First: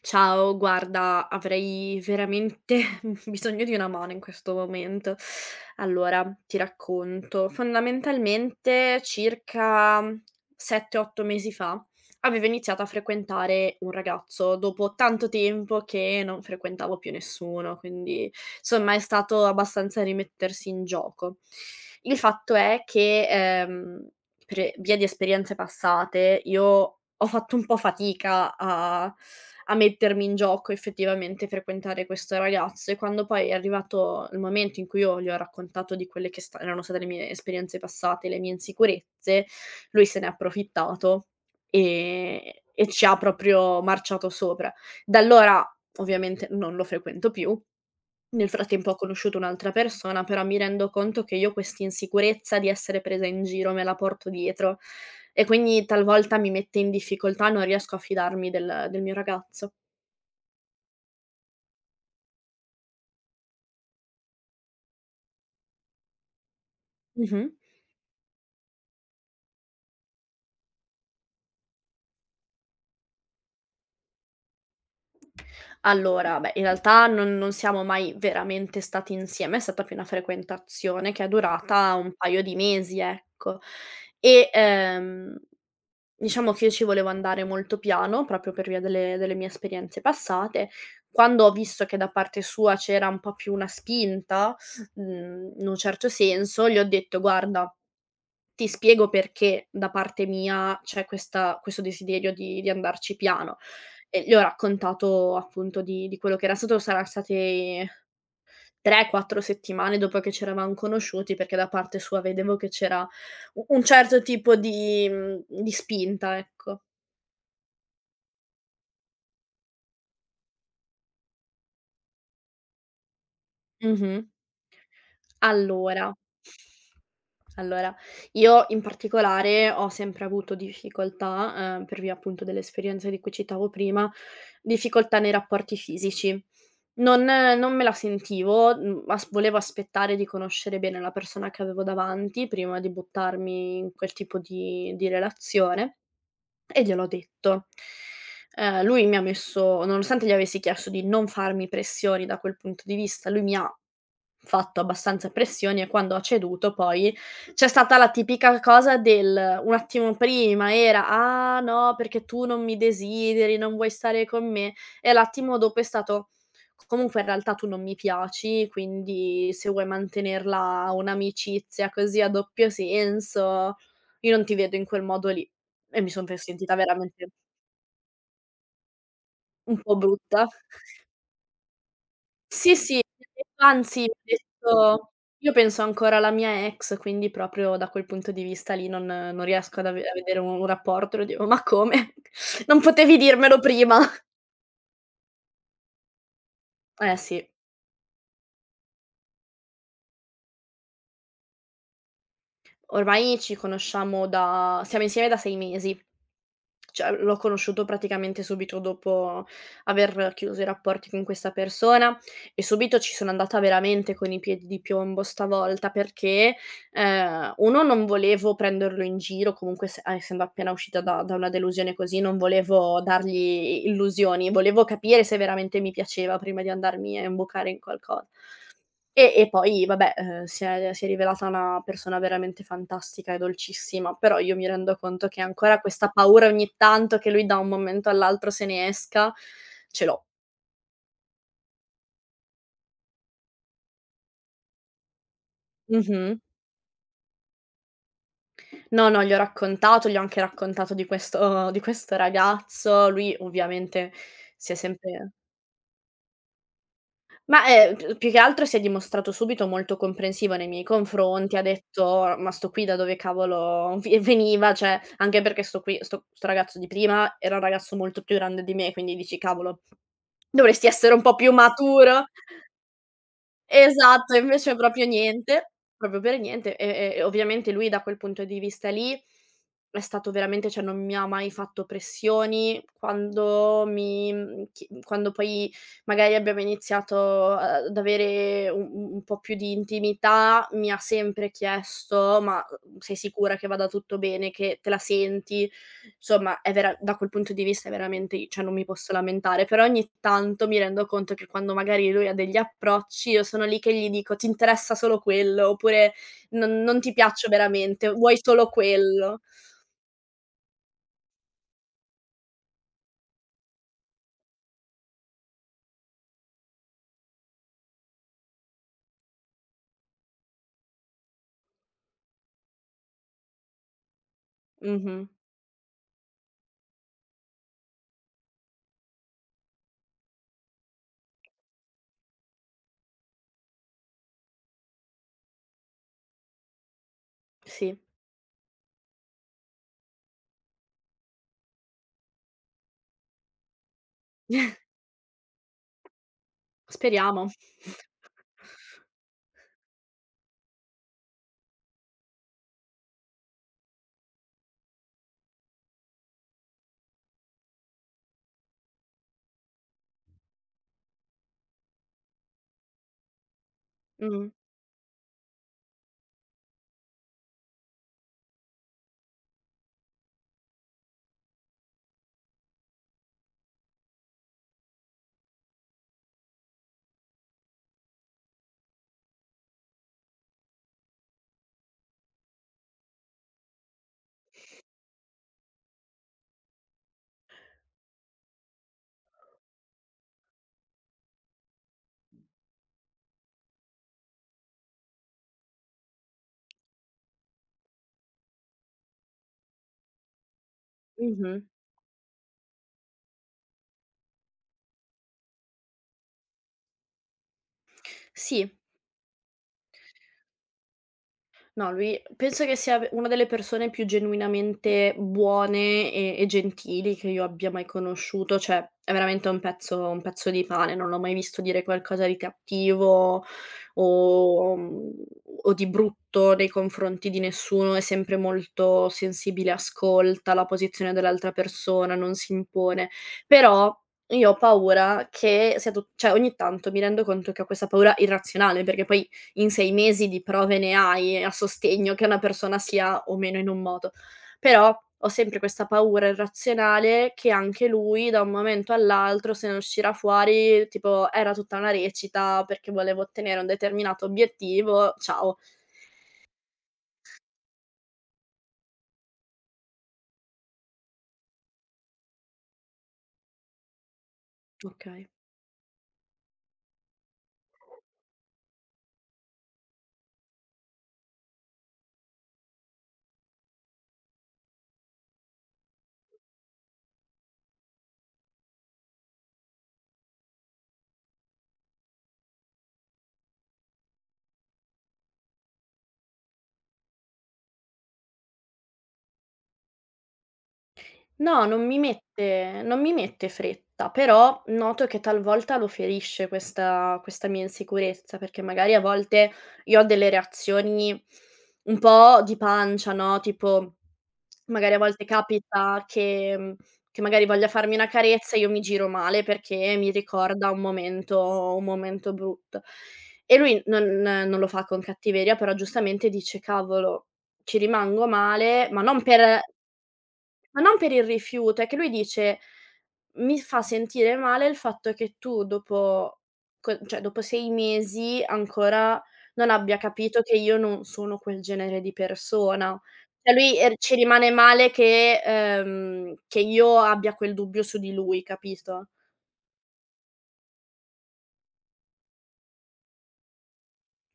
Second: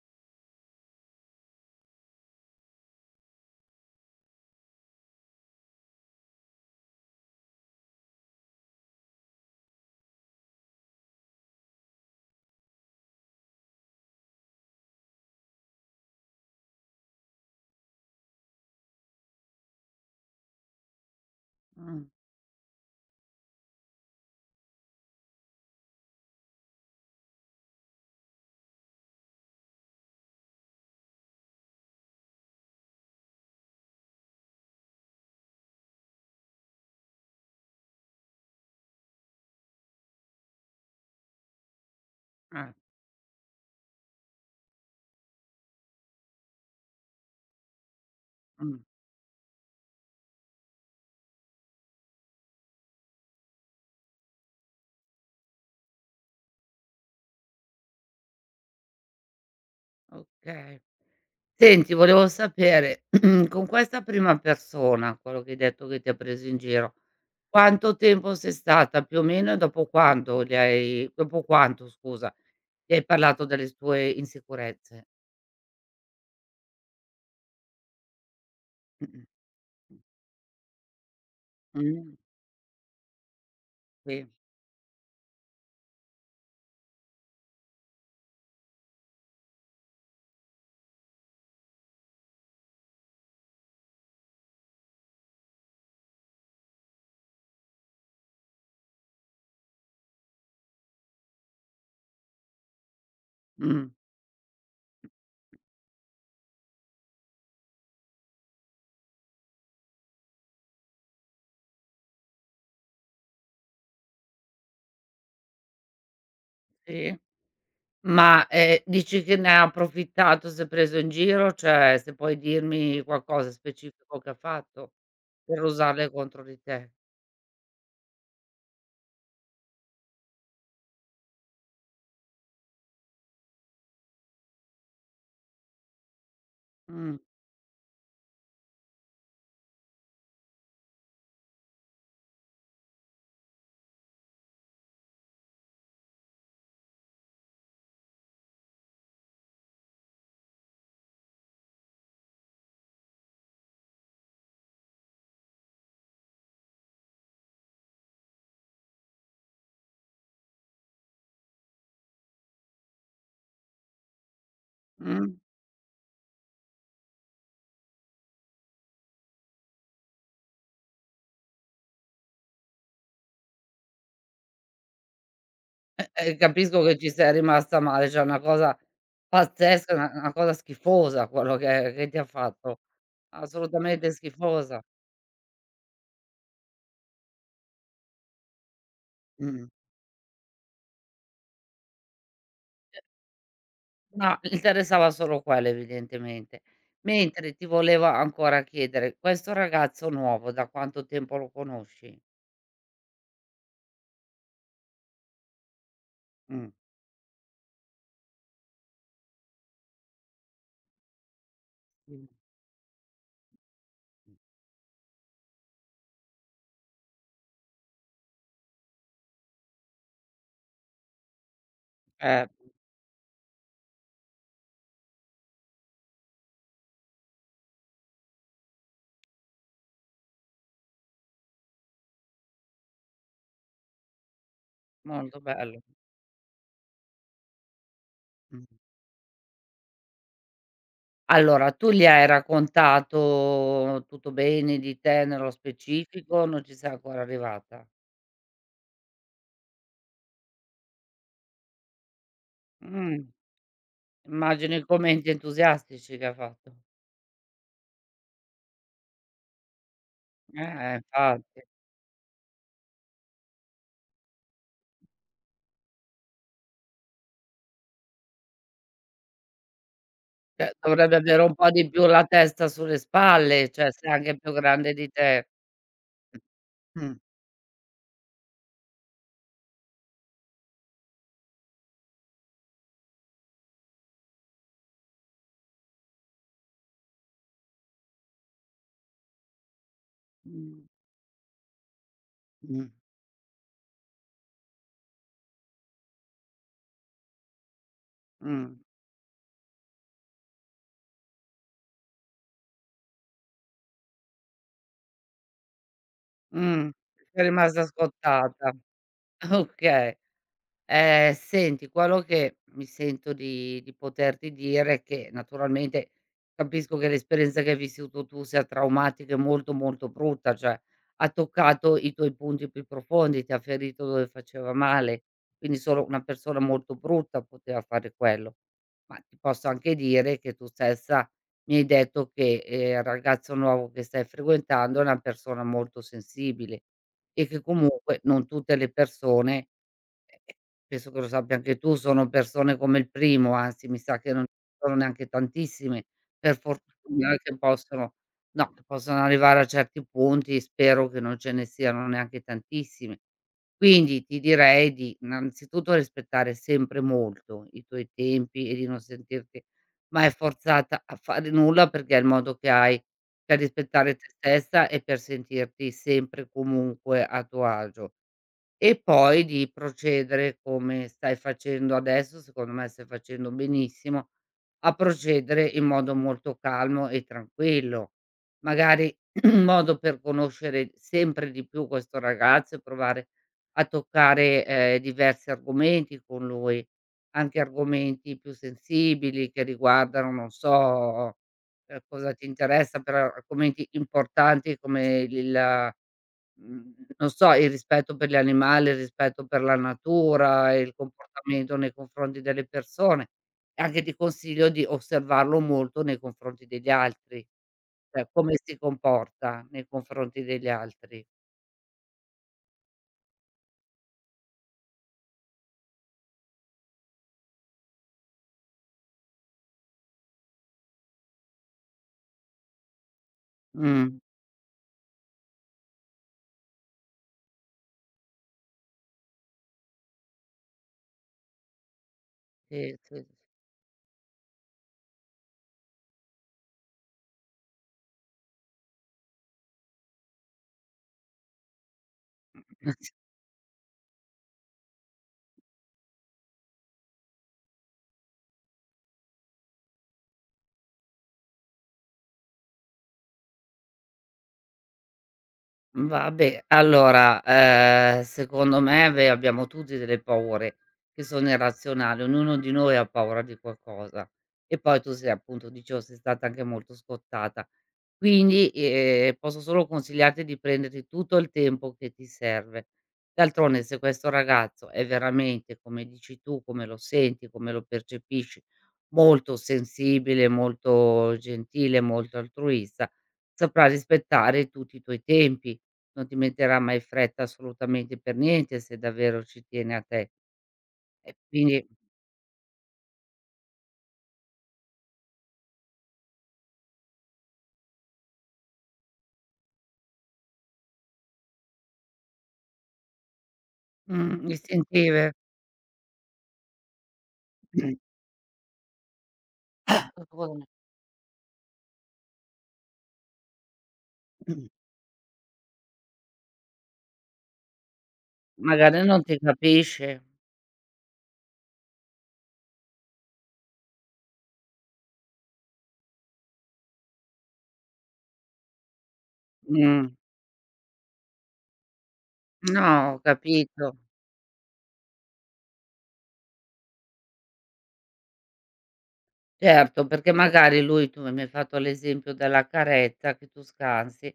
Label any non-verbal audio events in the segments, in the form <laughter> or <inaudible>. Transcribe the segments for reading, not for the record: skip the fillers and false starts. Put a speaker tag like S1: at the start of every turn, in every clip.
S1: Ciao, guarda, avrei veramente <laughs> bisogno di una mano in questo momento. Allora, ti racconto. Fondamentalmente, circa 7-8 mesi fa, avevo iniziato a frequentare un ragazzo dopo tanto tempo che non frequentavo più nessuno, quindi insomma è stato abbastanza rimettersi in gioco.
S2: Mh,
S1: Il fatto è che, per via di esperienze passate, io ho fatto un po' fatica a mettermi in gioco effettivamente, frequentare questo ragazzo. E quando poi è arrivato il momento in cui io gli ho raccontato di quelle che sta erano state le mie esperienze passate, le mie insicurezze, lui se n'è approfittato, ehm,
S2: eh,
S1: e ci ha proprio marciato sopra. Da allora ovviamente non lo frequento più. Nel
S2: mh,
S1: frattempo ho conosciuto un'altra persona, però mi rendo conto che io questa insicurezza di essere presa in giro me la porto dietro, e quindi talvolta mi mette in difficoltà, non riesco a fidarmi del mio ragazzo.
S2: okay. Senti, volevo sapere <clears throat> con questa prima persona, quello che hai detto che ti ha preso in giro,
S1: Mh-mh.
S2: quanto tempo sei stata più o meno e dopo quanto scusa, gli hai parlato delle tue insicurezze?
S1: Allora, beh, in realtà non siamo mai veramente stati
S2: <clears throat>
S1: insieme, è stata più una frequentazione che è durata un
S2: Mh,
S1: paio di mesi, ecco.
S2: sì,
S1: E, ehm Diciamo che io ci volevo andare molto piano, proprio per via delle mie esperienze passate. Quando ho visto che da parte sua c'era un po' più una spinta, in un certo senso, gli ho detto: "Guarda, ti spiego perché da parte mia c'è questa questo desiderio di andarci piano".
S2: mh,
S1: E gli ho raccontato appunto di quello che era stato. Saran state 3, 4 settimane dopo che c'eravam conosciuti, perché da parte sua vedevo che c'era u un certo tipo di di spinta, ecco.
S2: sì. Ma, dici che ne ha approfittato, s'è preso in giro, cioè se puoi dirmi qualcosa specifico
S1: Mh-mh.
S2: che ha fatto per usarle
S1: Allora,
S2: contro di te.
S1: allora, io in particolare ho sempre avuto difficoltà, per via appunto dell'esperienza di cui citavo prima, difficoltà nei rapporti fisici.
S2: Mh,
S1: Non me la sentivo, mhmm, as volevo aspettare di conoscere bene la persona che avevo davanti prima di buttarmi in quel tipo di relazione, e gliel'ho detto. Lui mi ha messo Nonostante gli avessi chiesto di non farmi pressioni da quel punto di vista, lui mi ha fatto abbastanza pressioni, e quando ha ceduto poi c'è stata la tipica cosa del un attimo prima era: "Ah, no, perché tu non mi desideri, non vuoi stare con me", e
S2: mh.
S1: l'attimo dopo è stato: "Comunque, in realtà tu non mi piaci, quindi se vuoi mantenerla un'amicizia così a doppio senso, io non ti vedo in quel modo lì". E mi son fe sentita
S2: Capisco che ci
S1: veramente
S2: sia rimasta male, cioè è una cosa
S1: un
S2: pazzesca,
S1: po'
S2: una
S1: brutta.
S2: cosa schifosa quello che ti ha
S1: Sì,
S2: fatto,
S1: sì, anzi
S2: assolutamente schifosa.
S1: penso, io penso ancora alla mia ex, quindi proprio da quel punto di vista lì non
S2: Mh.
S1: riesco ad ave a vedere un rapporto, lo dico: "Ma come? <laughs> Non potevi dirmelo prima".
S2: No, interessava solo quello evidentemente.
S1: Eh sì,
S2: Mentre ti volevo ancora chiedere, questo ragazzo nuovo da quanto tempo lo conosci?
S1: ormai ci conosciamo da siamo insieme da 6 mesi.
S2: Mh.
S1: Cioè, l'ho conosciuto praticamente subito dopo aver chiuso i rapporti con questa persona,
S2: Mh.
S1: e subito ci sono andata veramente con i piedi di piombo stavolta perché, 1, non volevo prenderlo in giro, comunque essendo appena uscita da una delusione così, non
S2: Eh,
S1: volevo dargli illusioni, volevo capire se veramente mi piaceva prima di andarmi a imbucare in qualcosa. E poi vabbè, si è rivelata una persona veramente fantastica e dolcissima, però io mi rendo conto
S2: molto
S1: che ancora
S2: bello.
S1: questa paura ogni tanto che lui da un momento all'altro
S2: Mh.
S1: se ne esca, ce l'ho.
S2: Allora, tu gli hai raccontato tutto bene di te nello specifico,
S1: Mh-mh.
S2: o non ci sei ancora arrivata?
S1: No, no, gli ho raccontato, gli ho anche raccontato di questo ragazzo.
S2: Mh.
S1: Lui ovviamente si è
S2: Immagino i commenti
S1: sempre
S2: entusiastici che ha fatto.
S1: Ma, più che altro si è dimostrato subito molto comprensivo nei miei confronti,
S2: Infatti.
S1: ha detto: "Ma sto qui da dove cavolo vi veniva?". Cioè, anche perché sto qui sto sto ragazzo di prima era un ragazzo molto più grande di me, quindi dici: "Cavolo,
S2: Cioè,
S1: dovresti essere
S2: dovrebbe
S1: un po'
S2: avere
S1: più
S2: un po' di più la
S1: maturo".
S2: testa sulle spalle, cioè sei
S1: Esatto,
S2: anche
S1: e
S2: più
S1: invece
S2: grande
S1: proprio
S2: di te.
S1: niente, proprio per niente.
S2: Mh.
S1: E ovviamente lui da quel punto di vista lì è stato veramente, cioè, non mi ha mai fatto pressioni. Quando mi mhmm, chi quando poi magari abbiamo iniziato a ad avere u u un po' più di intimità,
S2: Mh.
S1: mi ha sempre chiesto: "Ma,
S2: Mh.
S1: sei sicura che vada tutto bene, che te la senti?". Somma è vera, da quel punto di vista è veramente, cioè,
S2: Mh.
S1: non mi posso lamentare, però ogni tanto mi rendo conto che quando magari lui ha degli approcci, io sono lì che gli dico: "Ti interessa solo quello", oppure: "Non
S2: Mh.
S1: non ti
S2: Sei
S1: piaccio
S2: rimasta
S1: veramente, vuoi solo
S2: scottata.
S1: quello".
S2: Okay. Senti, quello che mi sento di poterti dire è che naturalmente capisco che l'esperienza che hai vissuto tu sia traumatica e molto, molto brutta, cioè ha toccato i tuoi punti più profondi, ti ha ferito dove faceva male,
S1: Mh-mh.
S2: quindi solo una persona molto brutta poteva fare quello. Ma ti posso anche dire che tu stessa mi hai detto che, il ragazzo nuovo che stai frequentando è una persona molto sensibile e che
S1: Sì.
S2: comunque non tutte le persone. Penso che lo sappia anche tu, sono persone come il primo, anzi mi sa che non ci sono
S1: <laughs>
S2: neanche tantissime, per fortuna,
S1: Speriamo.
S2: che possono no, che possono arrivare a certi punti, spero che non ce ne siano neanche tantissime. Quindi ti direi di innanzitutto rispettare sempre molto i tuoi tempi e di non sentirti mai forzata a fare nulla, perché è il modo che hai per rispettare te
S1: Mh.
S2: stessa e per sentirti sempre e comunque a tuo agio. E poi di procedere come stai facendo adesso, secondo me stai facendo benissimo, a procedere in modo molto calmo e tranquillo. Magari <clears throat> un modo per conoscere sempre di più questo ragazzo e provare a toccare, diversi argomenti con lui, anche argomenti più sensibili che riguardano, non so. Cosa ti interessa per argomenti importanti come il non so, il rispetto per gli animali, il rispetto per la natura, il
S1: Mh-mh.
S2: comportamento nei confronti delle persone. E anche ti consiglio di osservarlo molto nei confronti degli altri, cioè come
S1: Sì.
S2: si comporta nei confronti degli altri.
S1: No, lui penso che sia v una delle persone più genuinamente buone e gentili che io abbia mai conosciuto, cioè è veramente un pezzo di pane, non l'ho mai visto dire qualcosa di cattivo
S2: Mh.
S1: o mhmm, o di brutto nei confronti di nessuno, è sempre molto sensibile, ascolta la posizione dell'altra persona, non si
S2: Sì,
S1: impone.
S2: sì.
S1: Però io ho paura che sia tut cioè ogni tanto mi rendo conto che ho questa paura irrazionale, perché poi in 6 mesi di prove ne hai a sostegno che una persona sia
S2: <laughs>
S1: o meno in un modo. Però ho sempre questa paura irrazionale che anche lui da un momento all'altro se ne uscirà fuori tipo: "Era tutta una recita perché volevo ottenere un determinato obiettivo, ciao".
S2: Vabbè, allora, secondo me, beh, abbiamo tutti delle paure che sono irrazionali, ognuno di noi ha paura di qualcosa. E poi tu
S1: Okay.
S2: sei appunto, dicevo, sei stata anche molto scottata. Quindi, posso solo consigliarti di prenderti tutto il tempo che ti serve. D'altronde se questo ragazzo è veramente, come dici tu, come lo senti, come lo percepisci, molto sensibile, molto gentile, molto altruista, saprà rispettare tutti i tuoi tempi, non ti metterà mai fretta assolutamente per niente se davvero ci tiene a te. E
S1: No,
S2: quindi
S1: non mi mette fretta, però noto che talvolta lo ferisce questa mia insicurezza, perché magari a volte io ho delle reazioni un po' di pancia, no, tipo
S2: mhmm,
S1: magari a
S2: istintive.
S1: volte capita che magari voglia farmi una
S2: <clears throat>
S1: carezza e io mi giro male perché mi ricorda un momento brutto. E lui non lo fa con cattiveria, però giustamente dice: "Cavolo, ci rimango male",
S2: Magari
S1: ma
S2: non
S1: non
S2: ti
S1: per
S2: capisce.
S1: ma non per il rifiuto, è che lui dice: "Mi fa sentire male il fatto che tu dopo co cioè dopo 6 mesi ancora non abbia
S2: Mh.
S1: capito che io non sono quel genere di
S2: No,
S1: persona".
S2: ho
S1: Cioè lui,
S2: capito.
S1: ci rimane male che io abbia quel dubbio su di lui, capito?
S2: Certo, perché magari lui tu mi hai fatto l'esempio della carezza che tu scansi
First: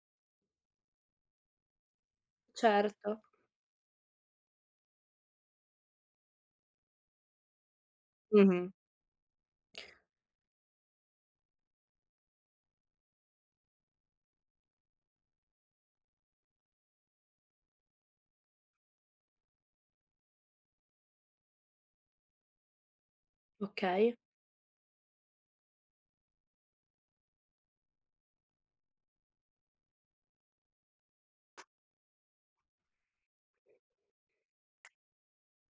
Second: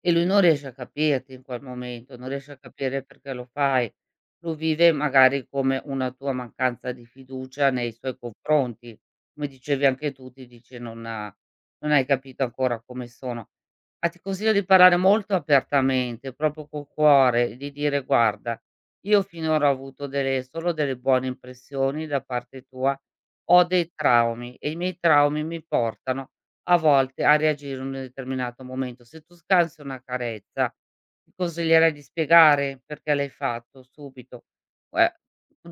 S2: e lui non riesce a capirti in quel momento, non riesce a capire
S1: Certo.
S2: perché lo fai. Lo vive magari come una tua mancanza di fiducia nei suoi
S1: Mh-mh.
S2: confronti. Come dicevi anche tu, ti dice: "Non ha non hai capito ancora come sono". Ah, ti consiglio di parlare molto apertamente, proprio col cuore, e di dire: "Guarda, io finora ho avuto delle solo delle buone impressioni da parte tua. Ho dei
S1: Okay.
S2: traumi e i miei traumi mi portano a volte a reagire in un determinato momento. Se tu scansi una carezza, ti consiglierei di spiegare perché l'hai fatto subito, uhm,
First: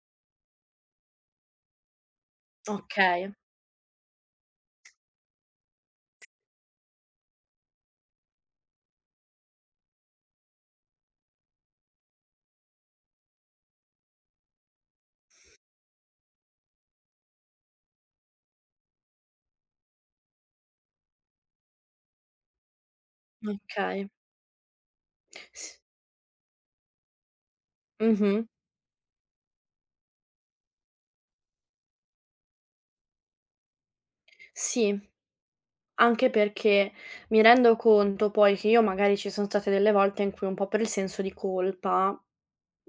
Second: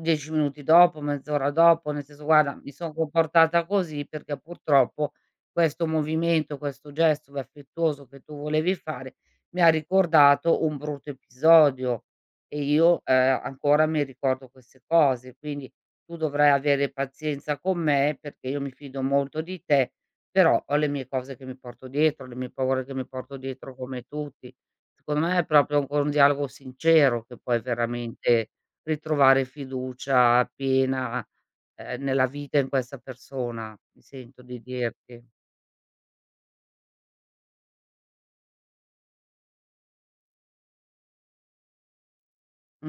S2: 10 minuti dopo, mezz'ora dopo, nel senso: "Guarda, mi son
S1: Okay.
S2: comportata così perché purtroppo questo movimento, questo gesto affettuoso che tu volevi fare mi ha ricordato un brutto episodio e io, ancora mi ricordo queste cose, quindi tu dovrai avere pazienza con me perché io mi fido molto di te, però ho le mie cose che mi porto dietro, le mie paure che mi porto dietro come
S1: Okay.
S2: tutti." Secondo me è proprio
S1: S
S2: un, con un dialogo sincero che puoi
S1: Mh-mh.
S2: veramente ritrovare fiducia piena, nella vita e in questa persona, mi sento di
S1: Sì.
S2: dirti.
S1: Anche perché mi rendo conto poi che io magari ci sono state delle volte in cui un po' per il senso di colpa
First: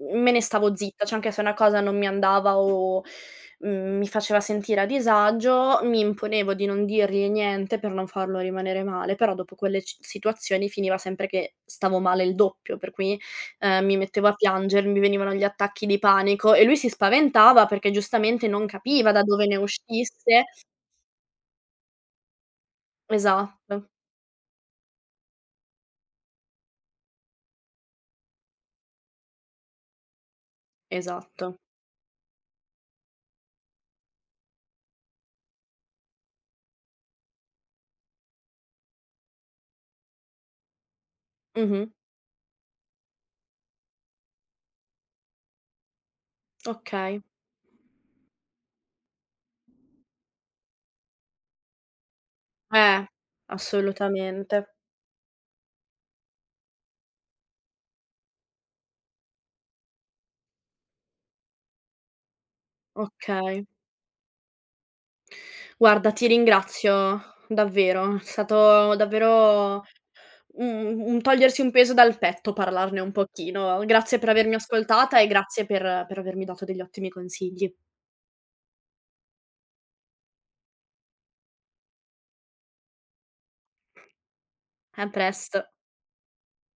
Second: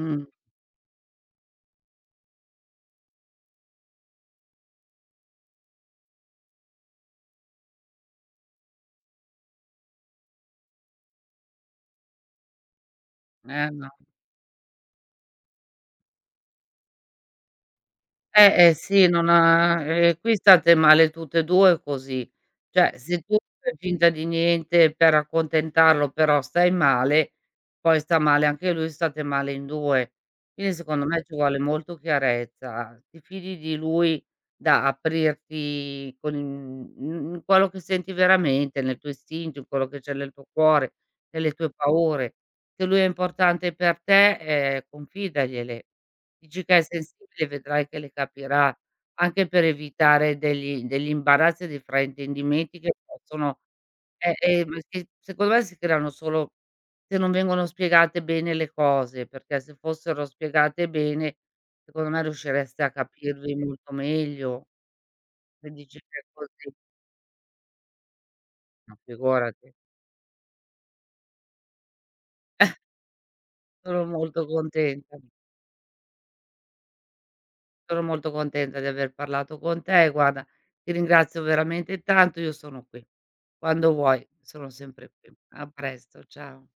S1: me ne stavo zitta, cioè anche se una cosa non mi andava o, mi faceva sentire a disagio, mi imponevo di non dirgli niente per non farlo rimanere male, però dopo quelle c situazioni finiva sempre che stavo male il doppio, per cui,
S2: eh no.
S1: mi mettevo a piangere, mi venivano gli attacchi di panico e lui si spaventava perché giustamente non
S2: Sì,
S1: capiva da
S2: non
S1: dove ne
S2: ha qui
S1: uscisse.
S2: state male tutte e 2 così. Cioè, se tu fai
S1: Esatto,
S2: finta di niente per accontentarlo, però stai male, poi sta male anche lui, state male in 2. Quindi secondo me ci
S1: esatto.
S2: vuole molto chiarezza. Ti fidi di lui da aprirti con in quello che senti veramente, nel tuo istinto, in quello che c'è nel tuo cuore, nelle tue
S1: Mh-mh.
S2: paure. Se lui è importante per te, confidagliele. Dici che è
S1: Okay.
S2: sensibile, vedrai che le capirà, anche per evitare degli imbarazzi e dei fraintendimenti che
S1: Eh,
S2: possono
S1: assolutamente.
S2: perché secondo me si creano solo se non vengono spiegate bene le cose, perché se fossero spiegate bene, secondo me riuscireste a capirvi
S1: Okay.
S2: molto meglio. Se dici
S1: Guarda,
S2: che è
S1: ti
S2: così,
S1: ringrazio davvero. È
S2: ma
S1: stato
S2: figurati.
S1: davvero un togliersi un peso dal petto parlarne un pochino.
S2: Sono
S1: Grazie per
S2: molto
S1: avermi
S2: contenta.
S1: ascoltata e grazie per avermi dato degli ottimi consigli.
S2: Sono molto contenta di aver parlato con te. Guarda, ti ringrazio veramente tanto. Io sono qui. Quando vuoi sono
S1: A
S2: sempre qui.
S1: presto.
S2: A presto, ciao.